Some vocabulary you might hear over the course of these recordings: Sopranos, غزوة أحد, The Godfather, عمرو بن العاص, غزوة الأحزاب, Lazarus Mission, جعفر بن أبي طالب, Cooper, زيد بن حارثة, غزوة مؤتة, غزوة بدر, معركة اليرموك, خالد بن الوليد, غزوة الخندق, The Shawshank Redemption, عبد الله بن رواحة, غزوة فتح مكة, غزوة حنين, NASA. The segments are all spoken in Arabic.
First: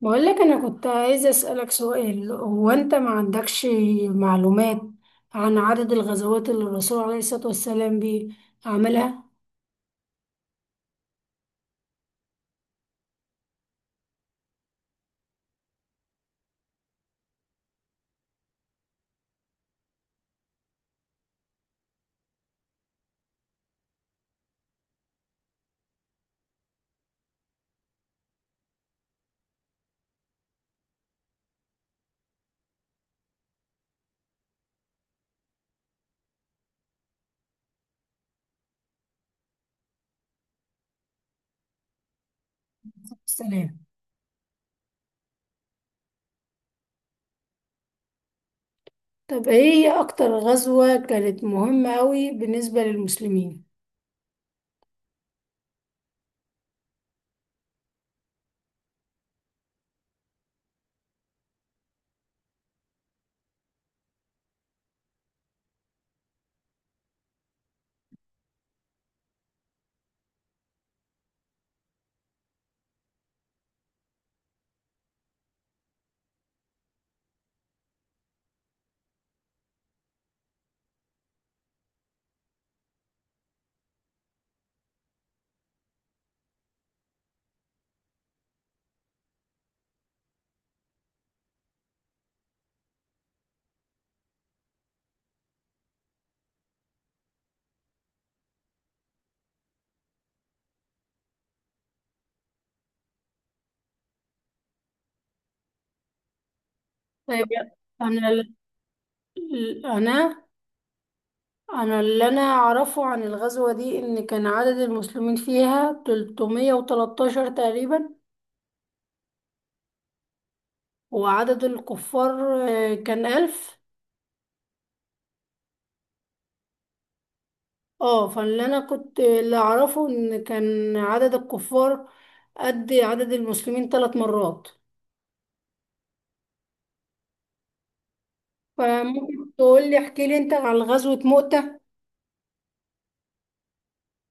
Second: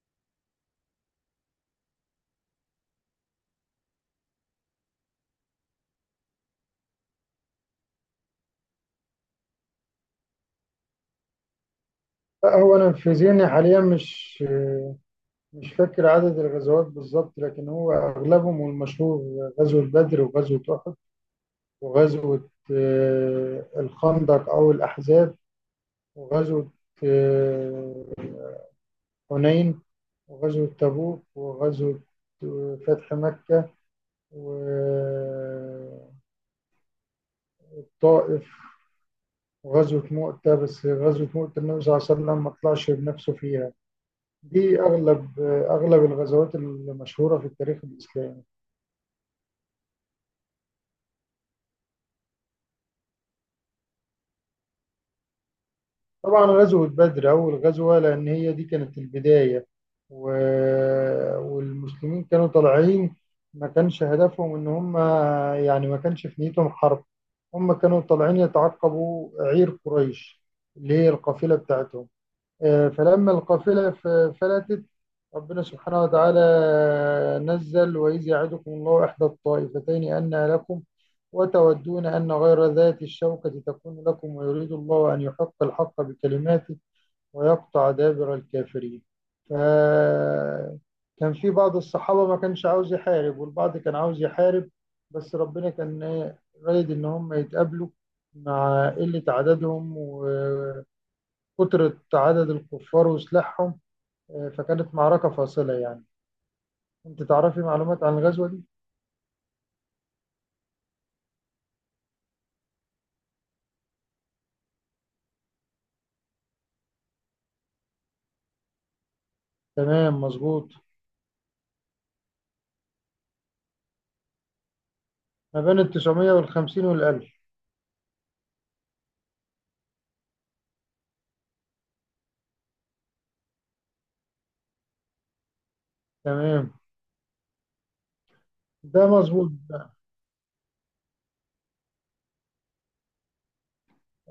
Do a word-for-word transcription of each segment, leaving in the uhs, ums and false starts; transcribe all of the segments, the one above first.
بقول لك انا كنت عايزه اسالك سؤال. هو انت ما عندكش معلومات عن عدد الغزوات اللي الرسول عليه الصلاه والسلام بي- عملها لا، هو انا في ذهني حاليا مش مش فاكر عدد الغزوات بالظبط، لكن هو اغلبهم والمشهور غزوة بدر وغزوة احد وغزوة آه، الخندق او الاحزاب، وغزوة آه، حنين، وغزوة تبوك، وغزوة آه، فتح مكة وطائف، وغزوة مؤتة. بس غزوة مؤتة النبي صلى الله عليه وسلم ما طلعش بنفسه فيها. السلام. دي اغلب آه، اغلب الغزوات المشهورة في التاريخ الاسلامي. طب ايه هي اكتر غزوه كانت مهمه قوي بالنسبه للمسلمين؟ طبعا غزوة بدر أول غزوة، لأن هي دي كانت البداية. و... والمسلمين كانوا طالعين، ما كانش هدفهم إن هم، يعني ما كانش في نيتهم حرب. هم كانوا طالعين يتعقبوا عير قريش اللي هي القافلة بتاعتهم. آه، فلما القافلة ف- فلتت، ربنا سبحانه وتعالى نزل: وإذ يعدكم الله إحدى الطائفتين أنها لكم، وتودون أن غير ذات الشوكة تكون لكم، ويريد الله أن يحق الحق بكلماته ويقطع دابر الكافرين. فكان في بعض الصحابة ما كانش عاوز يحارب، والبعض كان عاوز يحارب. بس ربنا كان إيه، رايد إن هم يتقابلوا مع قلة عددهم و كثرة عدد الكفار وسلاحهم. آه، فكانت معركة فاصلة يعني. أنت طيب، تعرفي معلومات عن انا الغزوة ال- دي؟ انا انا اللي انا اعرفه عن الغزوه دي ان كان عدد المسلمين فيها ثلاثمية وتلتاشر تقريبا، تمام، مظبوط. وعدد الكفار آه، كان ألف. ما بين التسعمية والخمسين والألف. اه، فاللي انا كنت اللي اعرفه ان كان عدد الكفار قد عدد المسلمين ثلاث مرات. تمام. ده فممكن مظبوط ده. تقول لي، احكي لي انت عن غزوة مؤتة.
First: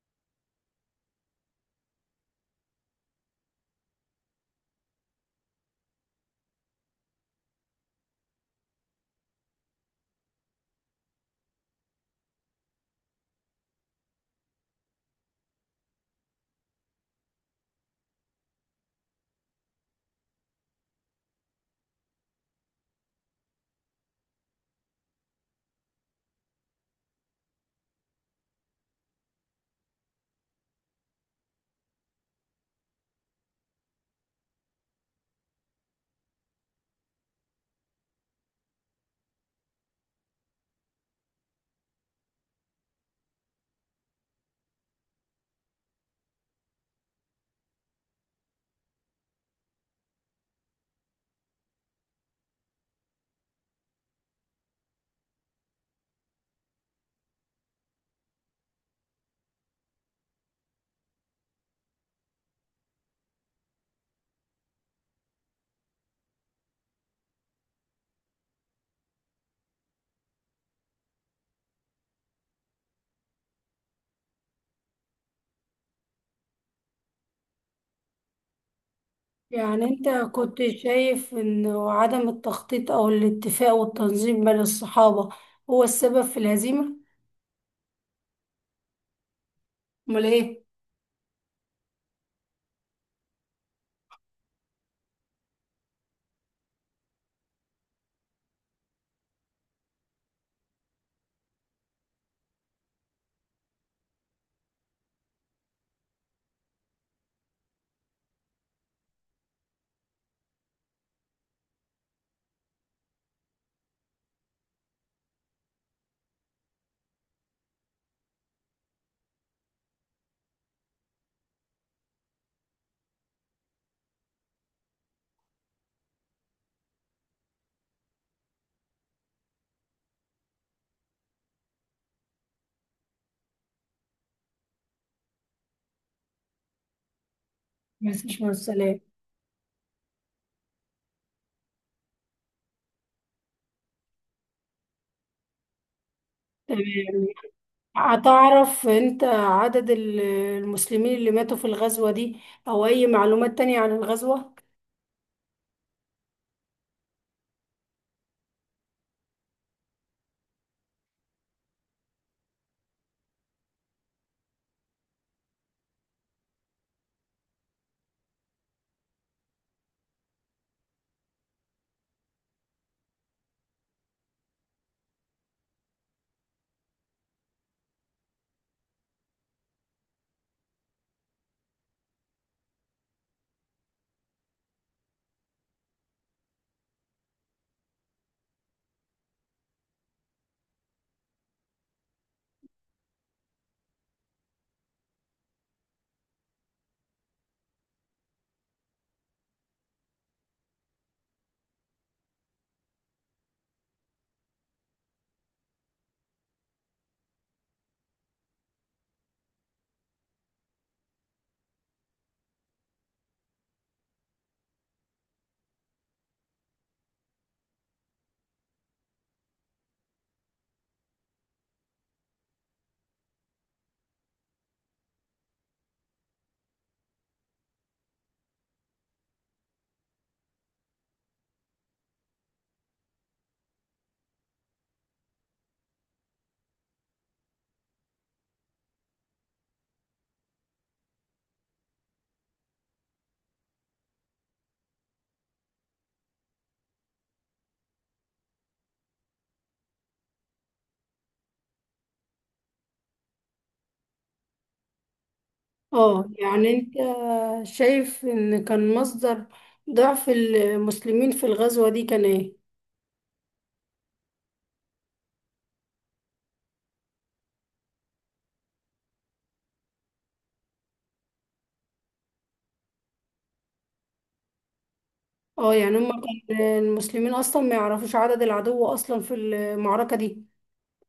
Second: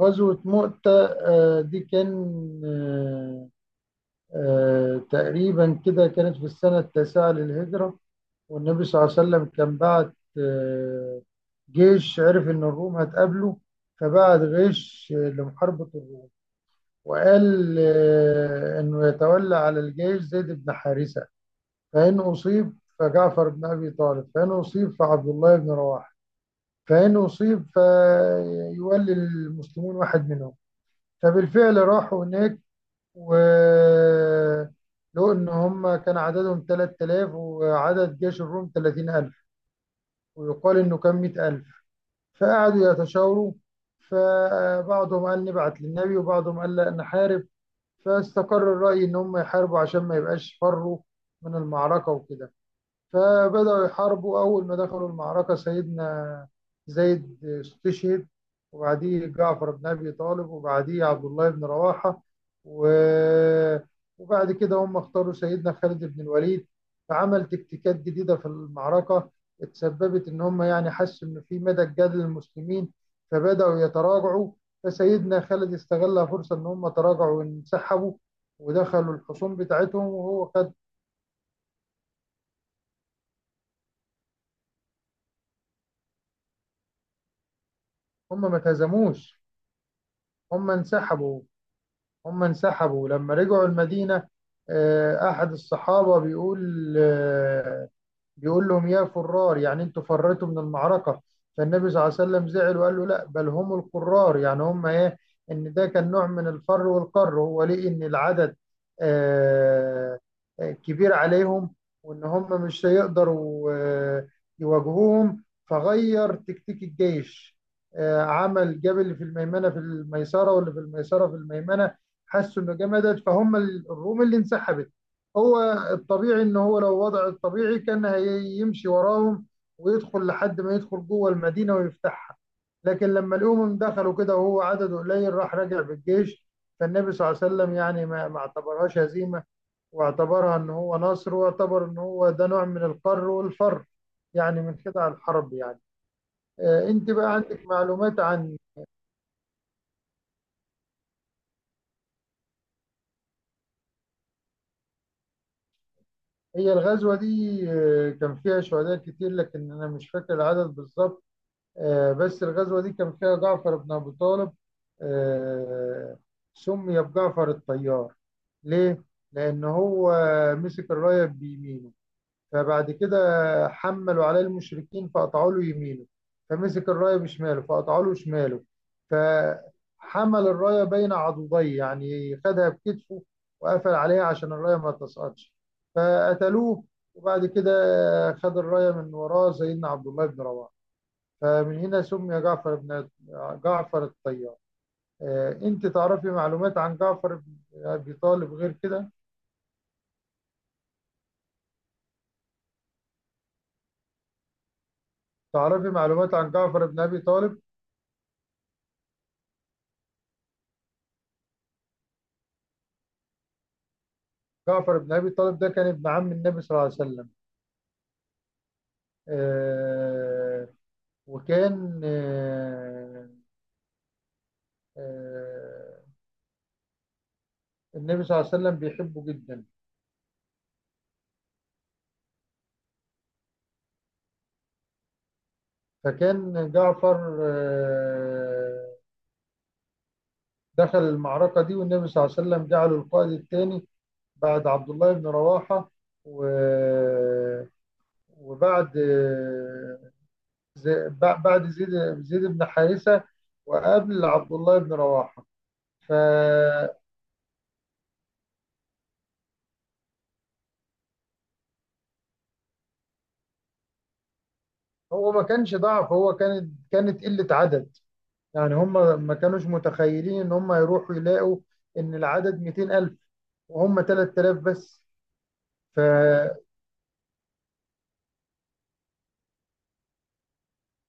غزوة مؤتة آه، دي كان، آه، آه، تقريبا كده كانت في السنة التاسعة للهجرة، والنبي صلى الله عليه وسلم كان بعت آه، جيش. عرف إن الروم هتقابله، فبعت غيش آه، لمحاربة الروم، وقال آه، انه يتولى على الجيش زيد بن حارثه، فان اصيب فجعفر بن ابي طالب، فان اصيب فعبد الله بن رواحه، فان اصيب فيولي المسلمون واحد منهم. فبالفعل راحوا هناك، و لو ان هم كان عددهم ثلاث آلاف وعدد جيش الروم ثلاثين ألف، ويقال انه كان مائة ألف. فقعدوا يتشاوروا، فبعضهم قال نبعت للنبي وبعضهم قال لا نحارب، فاستقر الرأي إن هم يحاربوا عشان ما يبقاش فروا من المعركة وكده. فبدأوا يحاربوا، أول ما دخلوا المعركة سيدنا زيد استشهد، وبعديه جعفر بن أبي طالب، وبعديه عبد الله بن رواحة. و- وبعد كده هم اختاروا سيدنا خالد بن الوليد، فعمل تكتيكات جديدة في المعركة اتسببت إن هم يعني حسوا إن في مدى الجدل للمسلمين، فبدأوا يتراجعوا. فسيدنا خالد استغل فرصة إن هم تراجعوا وانسحبوا ودخلوا الحصون يعني بتاعتهم، انت وهو كنت خد. شايف ان عدم التخطيط او الاتفاق والتنظيم بين الصحابة هو السبب في الهزيمة؟ هم ما تهزموش، امال ايه؟ هم انسحبوا. هم انسحبوا لما رجعوا المدينة. آه، أحد الصحابة بيقول آه، بيقول لهم يا فرار، يعني انتوا فريتوا من المعركة. فالنبي صلى الله عليه وسلم زعل وقال له لا، بل هم القرار، يعني هم ايه، ان ده كان نوع من الفر والقر. هو ليه؟ ان العدد آه، آه، كبير عليهم، وان هم مش هيقدروا آه، يواجهوهم. فغير تكتيك الجيش، آه، عمل جاب اللي في الميمنة في الميسرة واللي في الميسرة في الميمنة. حسوا انه جمدت، فهم الروم اللي انسحبت. هو الطبيعي ان هو لو وضع الطبيعي كان هيمشي وراهم ويدخل لحد ما يدخل جوه المدينه ويفتحها. لكن لما الامم دخلوا كده وهو عدد قليل، راح راجع بالجيش. فالنبي صلى الله عليه وسلم يعني ما ما مفيش من اعتبرهاش السلام. هزيمه، واعتبرها ان هو نصر، واعتبر ان هو ده نوع من القر والفر، يعني من خدع الحرب يعني. آه، انت تمام. بقى عندك معلومات عن هتعرف انت عدد ال- المسلمين اللي ماتوا في الغزوة دي او اي معلومات تانية عن الغزوة؟ هي الغزوه دي؟ آه، كان فيها شهداء كتير، لكن انا مش فاكر العدد بالظبط. آه، بس الغزوة دي كان فيها جعفر بن أبي طالب. آه، سمي بجعفر الطيار. ليه؟ لأن هو مسك الراية بيمينه، فبعد كده حملوا عليه المشركين فقطعوا له يمينه، فمسك الراية بشماله فقطعوا له شماله، فحمل الراية بين عضديه يعني خدها بكتفه وقفل عليها عشان الراية ما تسقطش، فقتلوه. وبعد كده خد الراية من وراه سيدنا عبد الله بن رواحة. فمن هنا سمي جعفر بن جعفر الطيار. آه، انت تعرفي معلومات عن جعفر بن ابي طالب غير كده؟ تعرفي معلومات عن جعفر بن ابي طالب؟ جعفر بن ابي طالب ده كان ابن عم النبي صلى الله عليه وسلم. آه، وكان آه، آه، النبي صلى الله عليه وسلم بيحبه جدا. فكان جعفر آه، دخل المعركة دي، والنبي صلى الله عليه وسلم جعله القائد الثاني بعد عبد الله بن رواحة، و... وبعد زي... بعد زيد زيد بن حارثة، وقبل عبد الله بن رواحة. اه، يعني انت فهو شايف ان كان مصدر ضعف المسلمين في الغزوة دي كان ايه؟ ما كانش ضعف، هو كانت كانت قلة عدد. يعني هم ما كانوش متخيلين ان هم يروحوا يلاقوا ان العدد ميتين ألف وهم ثلاث آلاف بس. اه، يعني ف... هم كان المسلمين اصلا ما يعرفوش عدد العدو اصلا في المعركة دي.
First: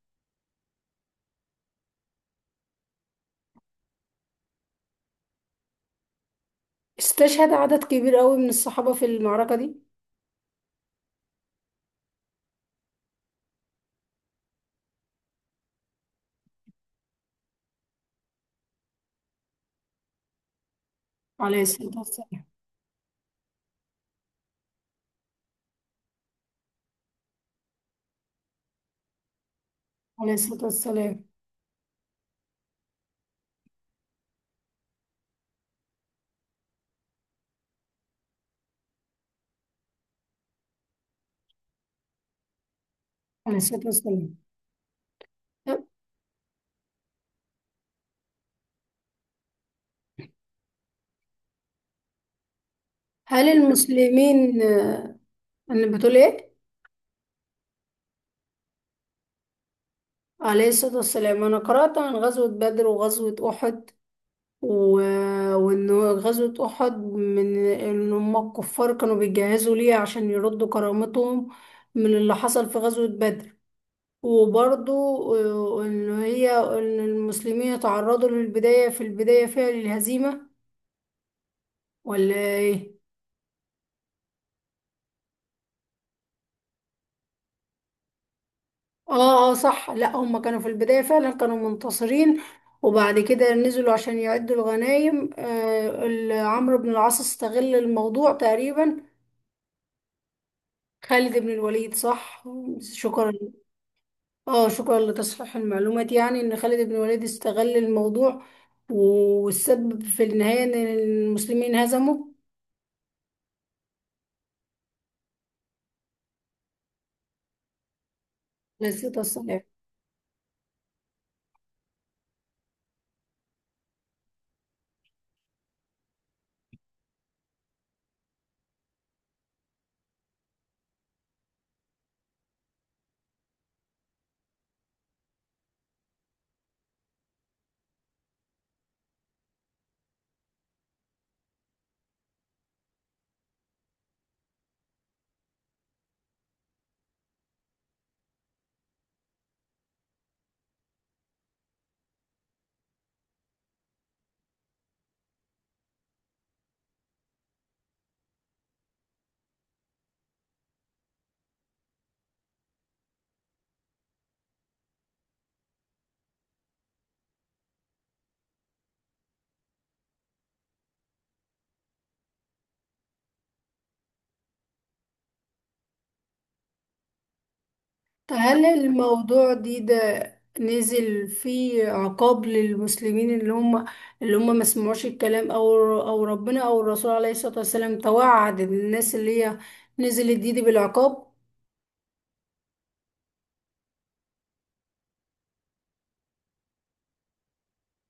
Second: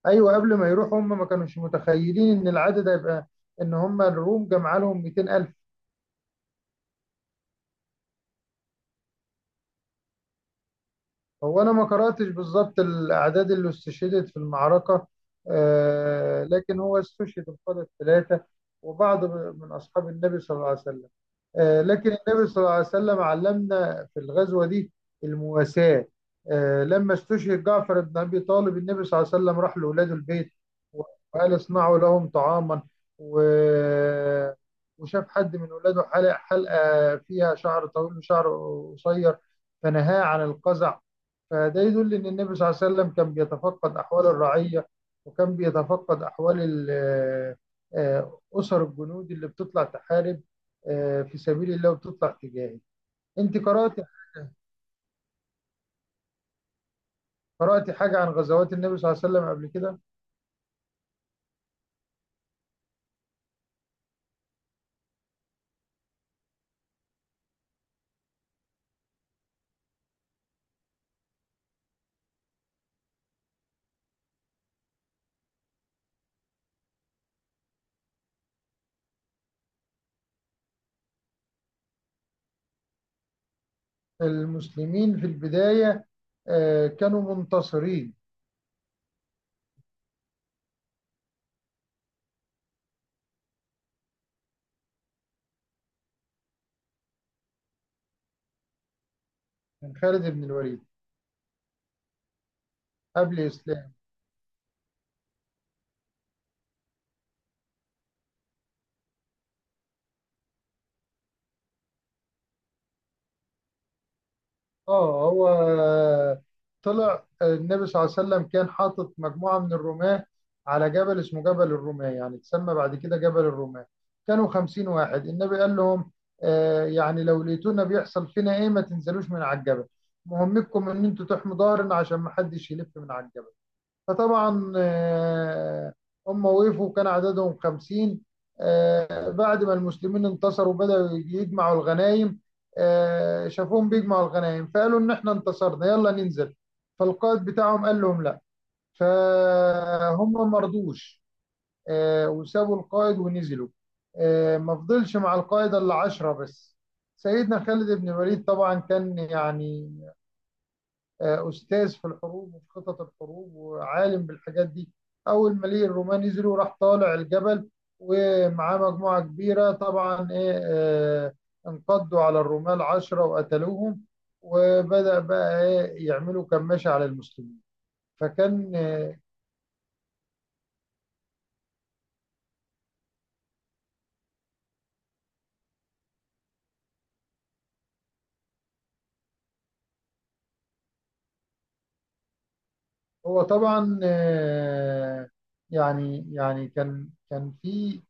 ايوه، قبل ما يروحوا هم ما كانوش متخيلين ان العدد هيبقى، ان هم الروم جمع لهم ميتين ألف. استشهد عدد كبير قوي من الصحابة في المعركة دي. هو أنا ما قرأتش بالظبط الأعداد اللي استشهدت في المعركة، آه، لكن هو استشهد القادة الثلاثة وبعض من أصحاب النبي صلى الله عليه وسلم. عليه آه، الصلاة لكن والسلام. النبي صلى الله عليه وسلم علمنا في الغزوة دي المواساة. آه، لما استشهد جعفر بن أبي طالب، النبي صلى الله عليه وسلم راح لأولاد عليه البيت الصلاة والسلام. وقال اصنعوا لهم طعاما. و- وشاف حد من ولاده حلق حلقة فيها شعر طويل وشعر قصير، فنهاه عن القزع. فده يدل ان النبي صلى الله عليه وسلم كان عليه الصلاة بيتفقد احوال والسلام. الرعيه، وكان طب بيتفقد احوال ال- آه، آه، اسر الجنود اللي بتطلع تحارب آه، في سبيل الله وبتطلع تجاهي. هل انت قرات، المسلمين آه، انا بتقول ايه؟ قرات حاجه عن غزوات النبي صلى الله عليه وسلم قبل كده؟ عليه الصلاة والسلام. انا قرأت عن غزوة بدر وغزوة احد، و... وان غزوة احد من ان هم الكفار كانوا بيجهزوا ليه عشان يردوا كرامتهم من اللي حصل في غزوة بدر. وبرضو آه، ان هي ان المسلمين اتعرضوا للبداية في البداية فيها للهزيمة، ولا ايه؟ المسلمين في البدايه آه، كانوا منتصرين. اه، اه، صح. لا هم كانوا في البداية فعلا كانوا منتصرين، وبعد كده نزلوا عشان يعدوا الغنايم. آه ال- عمرو بن العاص استغل الموضوع تقريبا. من خالد بن الوليد. خالد بن الوليد، صح. شكرا. قبل اسلام. اه، شكرا لتصحيح المعلومات. يعني ان خالد بن الوليد استغل الموضوع، و- والسبب في النهاية ان المسلمين هزموا. اه، هو طلع النبي صلى الله عليه وسلم كان حاطط لذة مجموعة الصلاة. من الرماة على جبل اسمه جبل الرماة، يعني اتسمى بعد كده جبل الرماة. كانوا خمسين واحد، النبي قال لهم آه، يعني لو لقيتونا بيحصل فينا ايه ما تنزلوش من على الجبل، مهمتكم ان انتوا تحموا ظهرنا عشان ما حدش يلف من على الجبل. فطبعا آه، هم وقفوا، كان عددهم خمسين. آه، بعد ما المسلمين انتصروا بدأوا يجمعوا الغنائم. آه، شافوهم بيجمعوا الغنائم، فقالوا إن إحنا انتصرنا يلا ننزل. فالقائد بتاعهم قال لهم لا، فهم ما رضوش. آه، وسابوا القائد ونزلوا. آه، ما فضلش مع القائد إلا عشرة بس. سيدنا خالد بن الوليد طبعا كان يعني آه، أستاذ في الحروب وفي خطط الحروب وعالم بالحاجات دي. أول ما ليه الرومان نزلوا راح طالع الجبل ومعاه مجموعة كبيرة طبعا، إيه، آه، انقضوا على الرمال عشرة وقتلوهم. وبدأ بقى إيه يعملوا كماشة على المسلمين. طب هل فكان آه، الموضوع دي ده نزل فيه عقاب للمسلمين اللي هم اللي هم ما سمعوش الكلام، او او ربنا او الرسول عليه الصلاة والسلام توعد الناس اللي هي نزلت دي, دي بالعقاب؟ هو طبعا آه، يعني يعني كان كان في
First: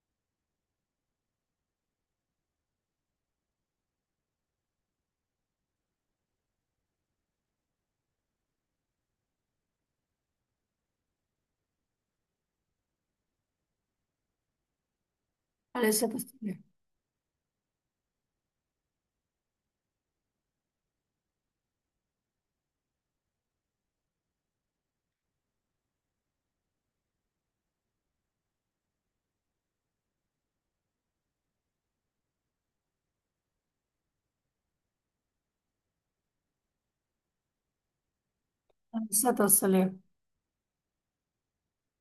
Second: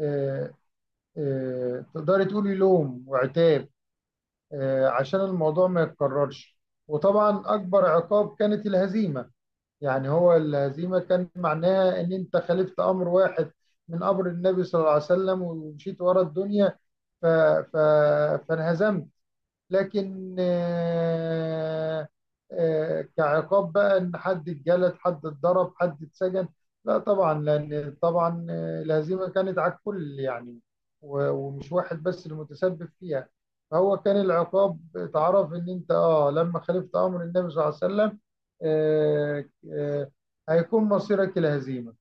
آه، آه، تقدري تقولي لوم وعتاب، آه، عشان الموضوع ما يتكررش. وطبعا أكبر عقاب كانت الهزيمة. يعني هو الهزيمة كان معناها إن أنت خالفت أمر واحد من أمر النبي صلى الله عليه وسلم عليه ومشيت الصلاة ورا والسلام. الدنيا، ف... ف... فانهزمت. لكن آه، آه، كعقاب بقى ان حد اتجلد حد اتضرب حد اتسجن، لا طبعا، لان طبعا آه، الهزيمه كانت على الكل يعني، و- ومش واحد بس المتسبب فيها. فهو كان العقاب اتعرف ان انت اه لما خالفت امر النبي صلى الله عليه وسلم عليه الصلاة آه، والسلام. آه، هيكون مصيرك الهزيمه.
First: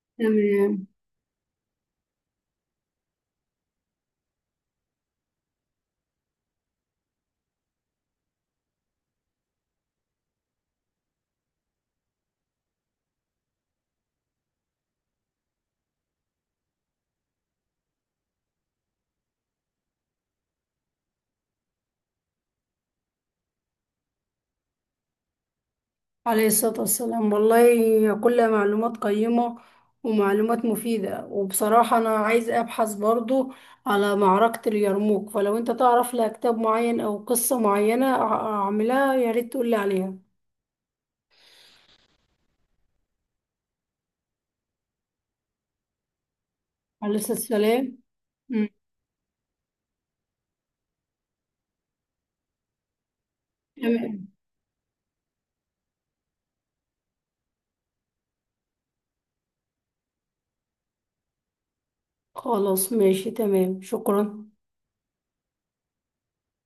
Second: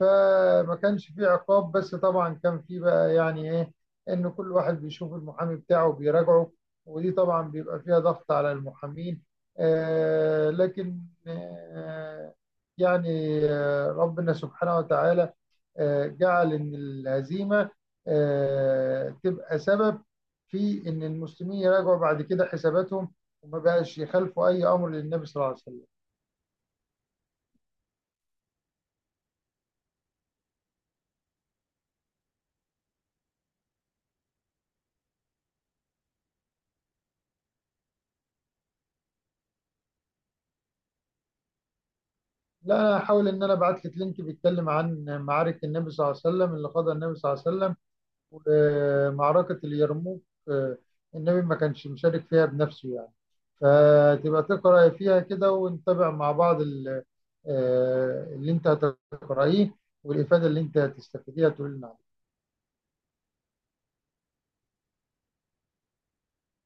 فما تمام. كانش في عقاب، بس طبعا كان في بقى يعني ايه، ان كل واحد بيشوف المحامي بتاعه بيراجعه. ودي طبعا بيبقى فيها ضغط على المحامين. آه، لكن آه، يعني آه، ربنا سبحانه وتعالى آه، جعل إن الهزيمة آه، تبقى سبب في إن المسلمين يراجعوا بعد كده حساباتهم، وما بقاش يخالفوا أي أمر للنبي صلى الله عليه وسلم. عليه الصلاة والسلام. والله كلها معلومات قيمة ومعلومات مفيدة، وبصراحة أنا عايزة أبحث برضو على معركة اليرموك، فلو أنت تعرف لها كتاب معين أو قصة معينة أع- أعملها يا ريت تقولي عليها. لا أنا هحاول إن أنا أبعت لك لينك بيتكلم عن معارك النبي صلى الله عليه وسلم اللي قادها عليه النبي صلى الصلاة الله عليه وسلم. والسلام. أمم، ومعركة اليرموك آه، النبي ما كانش مشارك فيها بنفسه يعني. تمام. فتبقى تقرأ فيها كده ونتابع مع بعض ال- آه، اللي انت هتقرأيه، والإفادة اللي انت هتستفيديها تقول لنا. خلاص ماشي تمام، شكرا.